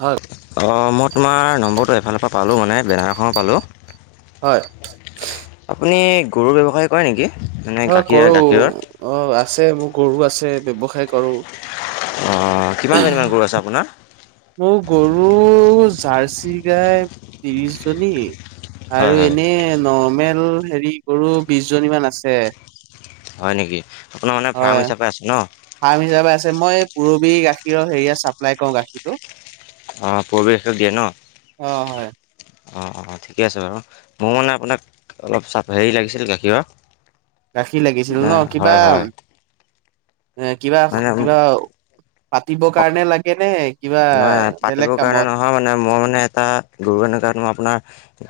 হয় অঁ মই তোমাৰ নম্বৰটো এফালৰ পৰা পালোঁ মানে বেনাৰখনত পালোঁ। হয়, আপুনি গৰুৰ ব্যৱসায় কৰে নিকি? অ', কৰোঁ অ', আছে মোৰ গৰু আছে, ব্যৱসায় কৰোঁ। অ', কিমানজনীমান গৰু আছে আপোনাৰ? মোৰ গৰু জাৰ্চি গাই ত্ৰিৰিচজনী। হয় আৰু হয় এনে নৰ্মেল হেৰি গৰু বিচজনী মান আছে। হয়, নেকি? আপোনাৰ মানে হয়, ফাৰ্ম হিচাপে আছে ন? ফাৰ্ম হিচাপে আছে, মই পুৰবী গাখীৰৰ হেৰিয়াত চাপ্লাই কৰোঁ গাখীৰটো। অ', পুৰৱী গাখীৰক দিয়ে ন? অ', হয়। অ', অ', ঠিকে আছে বাৰু মোৰ মানে আপোনাক অলপ চাপ হেৰি লাগিছিল গাখীৰৰ। গাখীৰ লাগিছিল ন? কিবা হয় হয় এ, কিবা, কিবা মানে পাতিব কাৰণে লাগেনে? নাই, পাতিবৰ কাৰণে নহয়, মানে মই মানে এটা গৰু [unintelligible] মই আপোনাৰ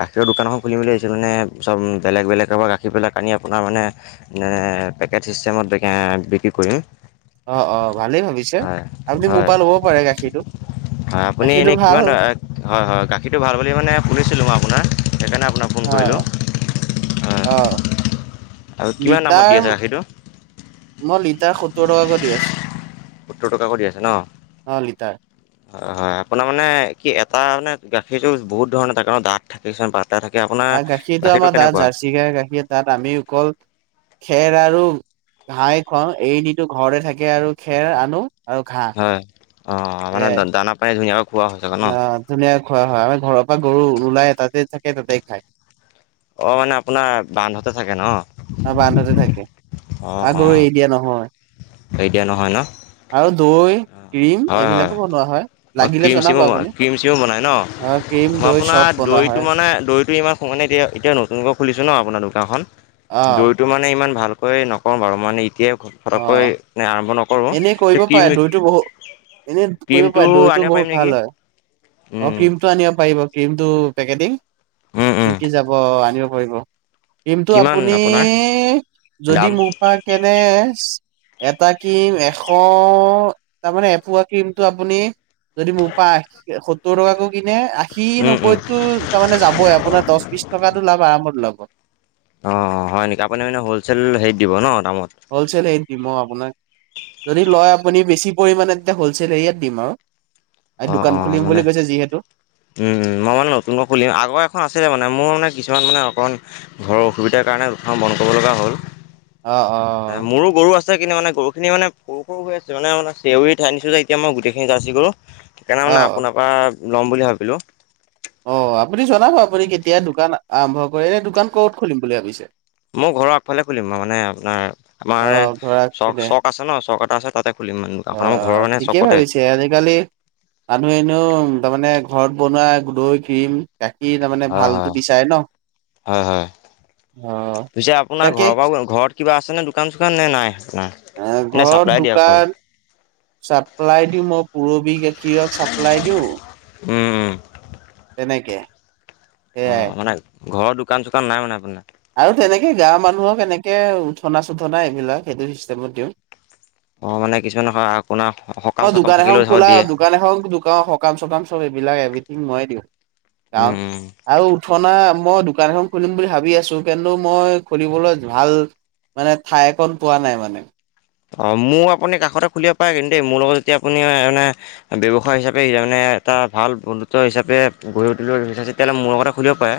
গাখীৰৰ দোকান‌ এখন খুলিম বুলি ভাবিছোঁ, মানে চব বেলেগ, বেলেগকৰ পৰা গাখীৰ পেলাই আনি আপোনাৰ মানে মে পেকেট চিষ্টেমত [unintelligible] বিক্ৰী কৰিম। অ', অ', ভালেই ভাবিছে, হয় আপুনি মোৰ হয় পৰা ল'ব পাৰে গাখীৰটো। হয় আপুনি গাখীৰটো এনেই ভাল কিমান হয় হয় গাখীৰটো ভাল বুলি মানে শুনিছিলোঁ মই আপোনাৰ সেইকাৰণে আপোনাক ফোন কৰিলোঁ অ', হয়। অ'। আৰু কিমান দামত দি লিটাৰ আছে গাখীৰটো মই লিটাৰ সত্তৰ টকাকৈ দি আছোঁ। সোত্তৰ টকা কৰি দি আছে ন। লিটাৰ। হয় হয় আপোনাৰ মানে কি এটা মানে গাখীৰটো বহুত ধৰণৰ থাকে ডাঠ থাকে পাতল আৰু গাখীৰটো আমাৰ তাত জাৰ্চি গ গাখীৰ তাত আমি অকল খেৰ আৰু ঘাহ খোৱাওঁ এইৰিনিদিও ঘৰতে থাকে আৰু খেৰ আনো আৰু ঘা। হয় অ মানে দানা পানী ধুনীয়া আহ ধুনীয়াক খোৱা হয় আমাৰ ঘৰৰ পৰা গৰু ওলাই টাতে থাকে তাতে খায় অ মানে আপোনাৰ বান্ধতে থাকে ন? অ বান্ধাতে থাকে আগৰু এৰি দিয়া নহয়। এৰি দিয়া নহয় ন? আৰু দৈ ক্ৰীম হয় হয় এইবিলাকো বনোৱা হয় লাগিলে ক্ৰীম জনাব চম আপুনি ক্ৰীম চিম বনাই ন? অ ক্ৰীম মই দৈ আপোনাৰ চব বনোৱা দৈটো হয় মানে দৈটো ইমান সোনে এতিয়া এতিয়া নতুনকৈ খুলিছে ন আপোনাৰ দোকানখন? অ দৈতটো মানে ইমান ভালকৈ নকওঁ বাৰু মানে এতিয় অ সৰককৈ আৰম্ভ নকৰো কৰিব কি পাৰে দৈটো বহ এনেই কৰিব পাৰে দৈতটো পাৰিম বহুত নেকি ভাল হয় অ উম ক্ৰীমতটো আনিব পাৰিব। ক্ৰীমটো পেকেটিং উম উম বিকি যাব আনিব পাৰিব। কিমটো কিমান আপুনি আপোনাৰ যদি দাম মোৰ পৰা কেনে এটা ক্ৰীম এশ তাৰমানে এপুৱোৱা ক্ৰীমটো আপুনি যদি মোৰ পায় সত্তৰ টকা কো কিনে আশী উম উম নব্বৈটো তাৰমানে যাবই আপোনাৰ দশ, বিশ টকাটো লাভ আৰামত ল'ব। অ', হয় নেকি আপুনি মানে হ'লচেল হেৰিত দিব ন'। দামত হ'লচেল হেৰিত দিম অ', আপোনাক যদি লয় আপুনি বেছি পৰিমাণে তয়া হ'লচেল এৰিয়াত দিম আৰু। অ', দোকান অ', খুলিম মানে বুলি কৈছে যিহেতু উম, মই মানে নতুনকৈ খুলিম আগৰ এখন আছিলে মান এ মানে মোৰ মানে কিছুমান মানে অকণ ঘৰৰ অসুবিধাৰ কাৰণে উসান বন্ কৰিব লগা হ'ল। অ তা মোৰো গৰু আছে কিন্তু মানে সৰুখিনি মানে সৰু সৰু হৈ আছে মানে [unintelligible] নিছো যেতিয়া মই গোটেইখিনি জাৰ্চি গৰু। সেইকাৰণে অ মানে অ আপোনাৰ পৰা ল'ম বুলি ভাবিলোঁ। অ', আপুনি জনাব আপুনি কেতিয়া দোকান আৰম্ভ কৰে, এনে দোকান ক'ত খুলিম বুলি ভাবিছে? মোৰ ঘৰৰ আগফালে খুলিম মানে আপোনাৰ অ আমাৰ এ ধৰা পিনে চ-চক আছে ন, চক এটা আছে তাতে খুলিম মানে দোকানখন অ' আমাৰ ঘৰৰ অ' মানে ঠিকেই চকতে ভাবিছে আজিকালি মানুহ এনেি তাৰমানে ঘৰত বনোৱা দৈ, ক্ৰীম, গাখীৰ তাৰমানে হয়, ভালতো হয়, বিচাৰে ন। হয়, হয়। অ পিছে আপোনাৰ তাকে ঘৰৰ পৰা ঘৰত কিবা আছে নে, দোকান চোকান নে নাই? আপোনাৰ আহ, নে ঘৰত চাপ্লাই দিয়ে অকল দোকান চাপ্লাই দিওঁ, মই পুৰবি গাখীৰক চাপ্লাই দিওঁ। উম, উম। তেনেকে সেয়াই। অ', মানে ঘৰৰ দোকান চোকান নাই মানে আপোনাৰ। আৰু তেনেকে গাঁৱৰ মানুহক এনেকৈ উঠনা চুঠনা এইবিলাক সেইটো চিষ্টেমত দিওঁ। অ', মানে কিছুমান হয় অ', দোকান এখন খোলা দোকান এখনোকান সকাম চকাম চব এইবিলাক এভথিং মই দিওঁ। উম [unintelligible] উম আৰু, ঠনা মই দোকান এখন খুলিম বুলি ভাবি আছো। কিন্তু মই খুলিবলৈ ভাল মানে ঠাইকণ পোৱা নাই মানে। অ' মোৰ আপুনি কাষতে খুলিব পাৰে, কিন্তু দেই মোৰ লগত যেতিয়া আপুনি এ মানে ব্যৱসায় হিচাপে মানে এটা ভাল বন্ধুত্ব হিচাপে গঢ়ি উঠিব বিচাৰিছে, তেতিয়াহ'লে মোৰ লগতে খুলিব পাৰে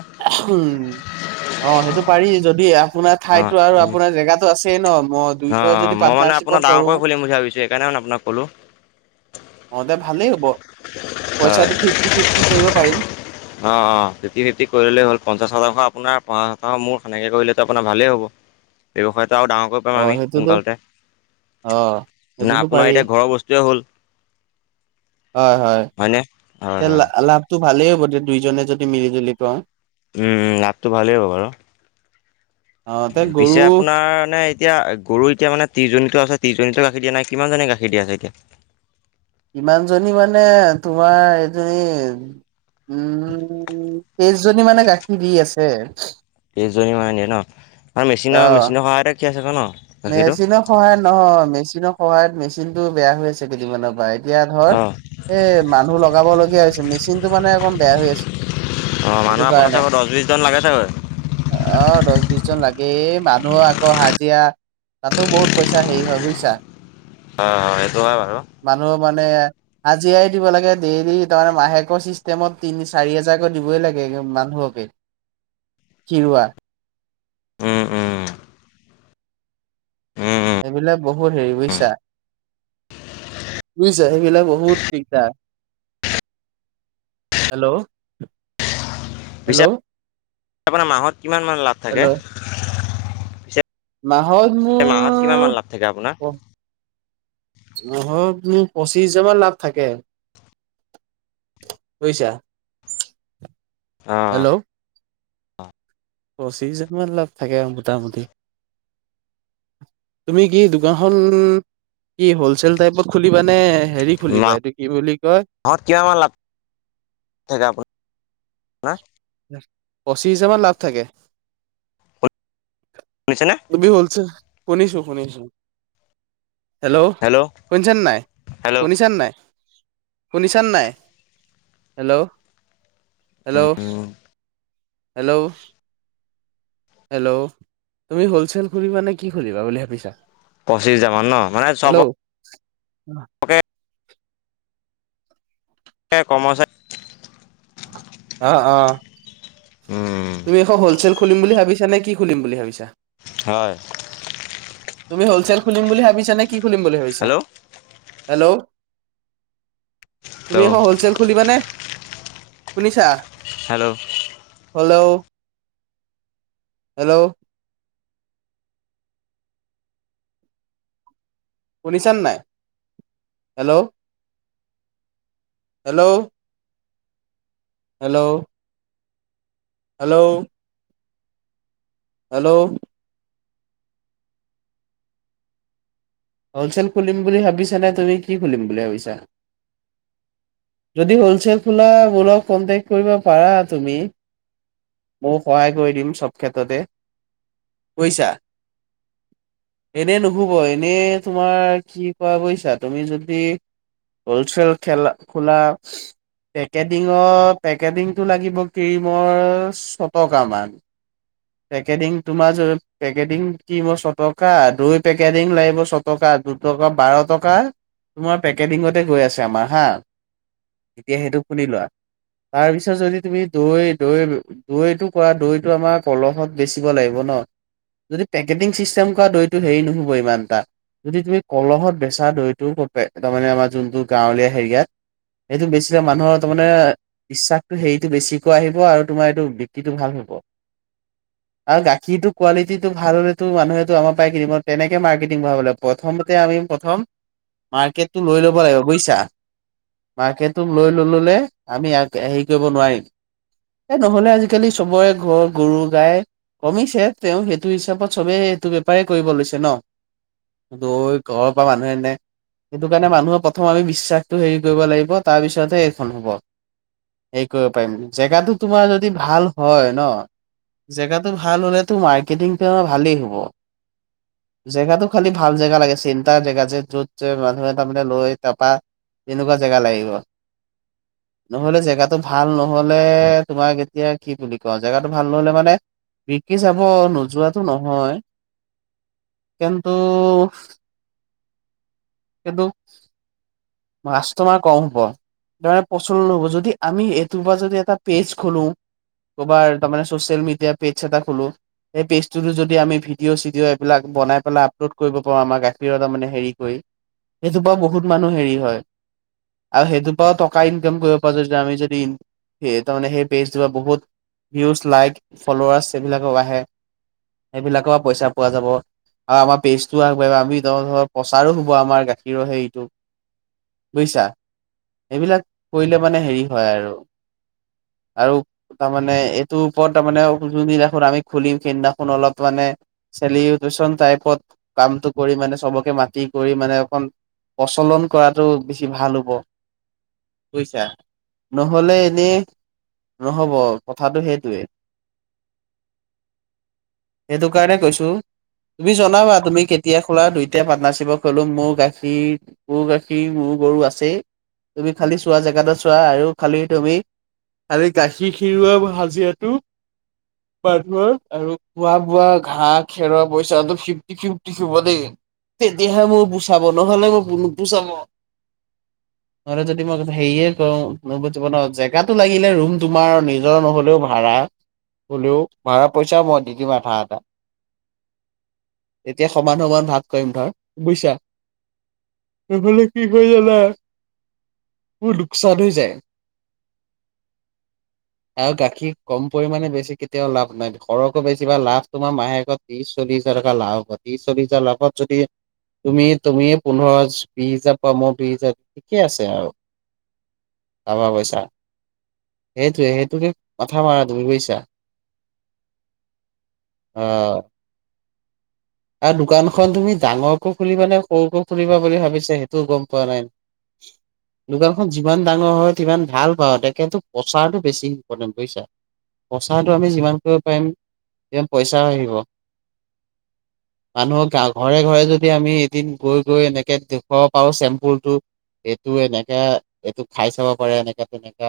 উম, অ' সেইটো পাৰি, যদি আপোনাৰ অ ঠাইতো আৰু আপোনাৰ জেগাতো আছ অ' মই মানে আপোনাৰ কৰো ডাঙৰকৈ খুলিম বুলি ভাবিছো, সেইকাৰণে মানে আপোনাক কলো। অ' দে ভালেই হ'ব। হয়, পইচাটো ফিফটি ফিফটি কৰিব পাৰিম অ' অ' তেতি-নেতি কৰিলে হল পঞ্চাশ শতাংশ আপোনাৰ পঞ্চা শতংশ মোৰ সেনেকে কৰিলেটো আপোনাৰ ভালেই হ'ব, ব্যৱসায়টো আৰু ডাঙৰ অ [unintelligible] আমি সেইটোতো সোনকালতে। অ না সেইটোতো আপোনাৰ পাৰি এতিয়া, ঘৰৰ বস্তুৱে হ'ল। হয় হয়নে? হয়, হয়! তো ভালেই হ'ব, দে দুইজনে যদি মিলি-জুলি পাওঁ। উম, লাভটো ভালেই হ'ব বাৰু। অ তে পিছে, গৰু আপোনাৰ মানে, এতিয়া, গৰু এতিয়া মানে, ত্ৰিশজনীতো আছে। ত্ৰিজনীতো গাখীৰ দিয়া নাই, কিমানজনী গাখীৰ দিয়া আছে, এতিয়া? কিমানজনী মানে, তোমাৰ এজনী। উম, তেইশজনী মানে গাখীৰ দি আছে। তেইশজনী মানে, দিয়ে ন'? আৰু অ মেচিনৰ, মেচিনৰ সহায়তে খিয়াইছে ক' ন'? গাখীৰটো মেচিনৰ সহায়ত নহয়। মেচিনৰ সহায়ত, মেচিনটো বেয়া হৈ আছে, কেইদিনমানানৰ পৰা। এতিয়া ধৰ, অঁ এই মানুহ লগাব লগীয়া হৈছে। মেচিনটো মানে, অকণ বেয়া হৈ আছে। অ'! সেইটো মানুহ আপোনাৰ কাৰণে চাগৈ, দহ-বিশজন লাগে চাগে? অ'! দহ-বিশজন লাগ এই, মানুহ আকৌ, হাজিৰা। তাতো, বহুত পইচা হেৰি হয়, বুজিছা! হয়, হয়! সেইটো হয় বাৰু। মানুহৰ মানে, হাজিৰাাই দিব লাগে, ডেইলি। তাৰমানে, মাহেকৰ চিষ্টেমত তিনি-চাৰি হাজাৰকৈ দিবই লাগে। [unintelligible] মানুহকে। [inaudible] কি ৰোৱা? উম, উম। উম উম এইবিলাক, বহুত সেৰি উম। বুজিছা! বুঁজিছা? সেইবিলাক বহুত দিগদাৰ! হেল্ল'? পিছে হেল্ল' আপোনাৰ মাহত কিমান মান লাভ থাকে? হেল্ল' পিছে মাহত মাহত কিমান মান লাভ থাকে আপোনাৰ মোৰ অ মাহত মি পঁচিছ হাজাৰমান লাভ থাকে। বুইছা, অঁ হেল্ল' পঁচিশজা মান লাভ থাকে মোটামুটি। তুমি কি দোকানখনন কি হলচেল টাইপত খুলিবানে মাহ মাহত কিমান মান লাভ থাকে আপো হা? পঁচিশ হাজাৰ মান লাভ থাকে। শুনিছেনে তুমি হলছে, শুনিছো, শুনিছো। হেল্ল' শুনিছানে নাই? হেল্ল' শুনিছানে নাই? শুনিছান নাই? হেল্ল' হেল্ল' হেল্ল' হেল্ল' তুমি হলচেল খুলিবা নে কি খুলিবা বুলি ভাবিছা? পঁচিছ হাজাৰ মান ন মানে চবত আহ। এ কৰ্মচায়ী অহ অহ। উম তুমি এখ হলচেল খুলিম বুলি ভাবিছা নে কি খুলিম বুলি ভাবিছা? হয়। তুমি হলচেল খুলিম বুলি ভাবিছা নে কি খুলিম বুলি ভাবিছা? হেল্ল' হেল্ল' তুমি হেল্ল' এখন হলচেল খুলিবানে? শুনিছা? হেল্ল' হেল্ল হেল্ল' শুনিছানে নাই hello hello hello hello hello হলচেল খুলিম বুলি ভাবিছা নে তুমি কি খুলিম বুলি ভাবিছা যদি হোলচেল খোলা মোৰ লগত কন্টেক্ট কৰিব পাৰা তুমি ময়ো সহায় কৰি দিম চব ক্ষেত্ৰতে বুইছা এনে নুশুব এনে তোমাৰ কি কোৱা বৈছা তুমি যদি হলচেল খেলা খোলা পেকেটিঙৰ পেকেটিঙটো লাগিব ক্ৰীমৰ ছটকামান পেকেটিঙ তোমাৰ, পেকেজিং ক্ৰিম ছটকা দৈ পেকেটিং লাগিব ছ টকা দুটকা বাৰ টকা তোমাৰ পেকেজিঙতে গৈ আছে আমাৰ হা তেতিয়া সেইটো শুলি লোৱা তাৰ পিছত যদি তুমি দৈ দৈ দৈটো কৰা দৈটো আমাৰ কলহত বেচিব লাগিব ন যদি পেকেটিং চিষ্টেম কৰা দৈটো হেৰি নুহব ইমানটা যদি তুমি কলহত বেচা দৈটোও কপে তাৰমানে আমাৰ যোনটো গাঁৱলীয়া হেৰিয়াত এইটো বেছিভাগ মানুহৰ তাৰমানে বিশ্বাসটো হেৰিটো বেছিকৈ আহিব আৰু তোমাৰ এইটো বিক্ৰিটো ভাল হব [inaudible] আৰু গাখীৰটো কোৱালিটিটো ভাল হলেতো মানুহেতো আমাৰ পাই কিনিব তেনেকে মাৰ্কেটিং বহাব অলপ প্ৰথমতে আমি প্ৰথম মাৰ্কেটটো লৈ ল'ব লাগিব বুজিছা। মাৰ্কেট লৈ ল'লে আমিয় আহ হেৰি কৰিব নোৱাৰিম। এই নহ'লে আজিকালি চবৰে ঘৰৰ গৰু গাই কমিছে, তেওঁ সেইটো হিচাপত চবেই এইটো বেপাৰেই কৰিব লৈছে ন। দৈ ঘৰৰ পৰা মানুহে এনে সেইটো কাৰণে মানুহে প্ৰথম আমি বিশ্বাসটো হেৰি কৰিব লাগিব। তাৰপিছতহে এইখন হ'ব হেৰি কৰিব পাৰিম, জেগাটো তোমাৰ যদি ভাল হয় ন। জেগাতটো ভাল হলেতো মাৰ্কেটিং তোৰ ভালেই হ'ব। জেগাতটো খালি ভাল জেগা লাগে চিন্তাৰ জেগা যে য'ত মে তাৰমানে লৈ তাৰপা তেনেকুৱা জেগা লাগিব। [unintelligible] নহ'লে, জেগাতটো ভাল নহ'লে তোমাক এতিয়া কি বুলি কওঁ জেগাটো ভাল নহ'লে মানে। বিকি যাব নোযোৱাতটো নহয়। কিন্তু। কিটো মাছটো মাৰ কম হ'ব। ধৰা প্ৰচন নহ'ব যদি আমি এইটো পৰা যদি এটা পেজ খোলোঁ। ক'ৰবাৰ তাৰমানে ছ'চিয়েল মিডিয়া পেজে এটা খোলোঁ। সেই পেজটোতো যদি আমি ভিডিঅ' চিডিঅ' এইবিলাক বনাই পেলাই আপলোড কৰিব পাৰোঁ। আমাৰ গাখীৰৰ তাৰমানে হেৰি কৰি সেইটোপৰা বহুত মানুহ হেৰি হয়। আৰু সেইটোৰ পৰাও টকা ইনকাম কৰিব পৰা যায়। আমি যদি তাৰমানে সেই পেজটোৰ পৰা বহুত ভিউজ, লাইক, ফলৌৱাৰছ এইবিলাকো বাঢ়ে। সেইবিলাকৰ পৰাও পইচা পোৱা যাব আৰু আমাৰ পেজটোও আগবাঢ়িব আমি ধৰ ধ প্ৰচাৰো আমাৰ গাখীৰৰ হেৰিটো বুজিছা এইবিলাক কৰিলে মানে হেৰি হয় আৰু আৰু তাৰমানে এইটো ওপৰত তাৰ মানে যোনদিনাখোন আমি খুলিম সেইদিনাখন অলপ মানে। [unintelligible] টাইপৰ কৰি চ'ব কে মানে মাতি কৰি মানে অকণ প্ৰচলন কৰাটো বেছি ভাল হ'ব। বুইছা নহ'লে এনেই নহ'ব কথাটো সেইটোৱে। [inaudible] সেইটো কাৰণে কৈছো, তুমি জানবা তুমি কেতিয়া খোলা দুইটাই পাতনাশ্বিপত। কলো মোৰ গাখীৰ মোৰ গাখীৰ মোৰ গৰু আছে। তুমি খালি চোৱা জেগাটো। আৰু গাখীৰ খিৰুৱা হাজিৰাটো [unintelligible] আৰু খোৱা বোৱা ঘাঁহ খেৰোৱা পইচাটো ফিফটি ফিফটি শুব দেই। তে দেহা মোৰ। [inaudible] নহ'লে যদি মই কওঁ, হেৰিয়ে কওঁ, কোনব জীৱনত জেগাতটো লাগিলে ৰুম তোমাৰ নিজৰ নহ'লেও ভাড়া। হোলও ভাড়া পইছা মই দি দিম আধা আধা। এতিয়া সমান সমান ভাগ কৰিম। সিফালে কি কয় জানা। মোৰ লোকচান হৈ যায়। [inaudible] আৰু গাখীৰ কম পৰিমণে বেছি কেতিয়াও লাভ নাই, সৰহকৈ বেছি বা লাভ তোমাৰ মাহেকত ত্ৰিশ চল্লিশ চল্লিছ হাজাৰটকা লাভ হয় চলি হাজাৰ লাভত যদি। তুমি তুমিয়ে পোন্ধৰ বিশ হাজাৰ পোৱা। মোৰ দুই হোজাৰ ঠিকে আছে আৰু। পাবা পইচা। সেইটোৱে সেইটোকে মাথা মাৰা তুমি বুজিছা। আহ। আৰু দোকানখন তুমি ডাঙৰকো খুলিবা নে সৰুকো খুলিবা বুলি ভাবিছা সেইটোও গ'ম পোৱা নাই। [inaudible] দোকানখন যিমান ডাঙৰ হয়, সিমান ভাল পাওঁ তাকে টো প্ৰচাৰটো বেছি ইম্পৰ্টেণ্ট বুজিছা। প্ৰচাৰ টো আমি যিমান কৰিব পাৰিম যিমান পইচাও আহিব। [inaudible] মানুহকা ঘৰে ঘৰে যদি আমি এদিন গৈ গৈ এনেকে দেখুৱাব পাৰো চেম্পুলটো এইটো এনেকাে এইটো খাই চাব পাৰে, এনেকা তেনেকা।